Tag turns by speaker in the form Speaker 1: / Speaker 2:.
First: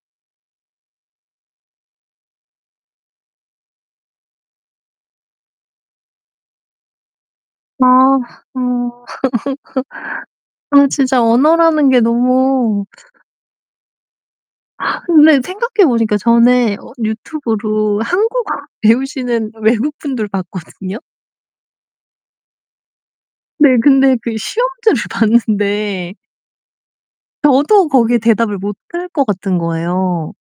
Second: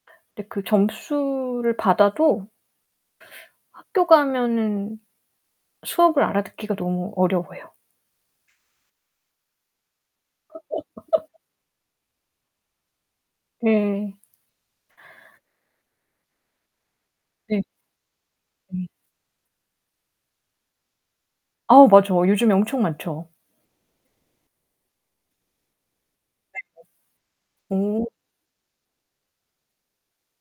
Speaker 1: 근데 그 점수를 받아도 학교 가면은 수업을 알아듣기가 너무 어려워요.
Speaker 2: 아 어. 아 진짜 언어라는 게 너무
Speaker 1: 네.
Speaker 2: 근데 생각해 보니까 전에 어
Speaker 1: 네.
Speaker 2: 유튜브로 한국어
Speaker 1: 음.
Speaker 2: 배우시는 외국분들 봤거든요.
Speaker 1: 아 맞아요. 요즘에 엄청 많죠.
Speaker 2: 네. 근데 그 시험지를 봤는데
Speaker 1: 네네.
Speaker 2: 저도
Speaker 1: 오.
Speaker 2: 거기에 대답을 못 할 것 같은 거예요.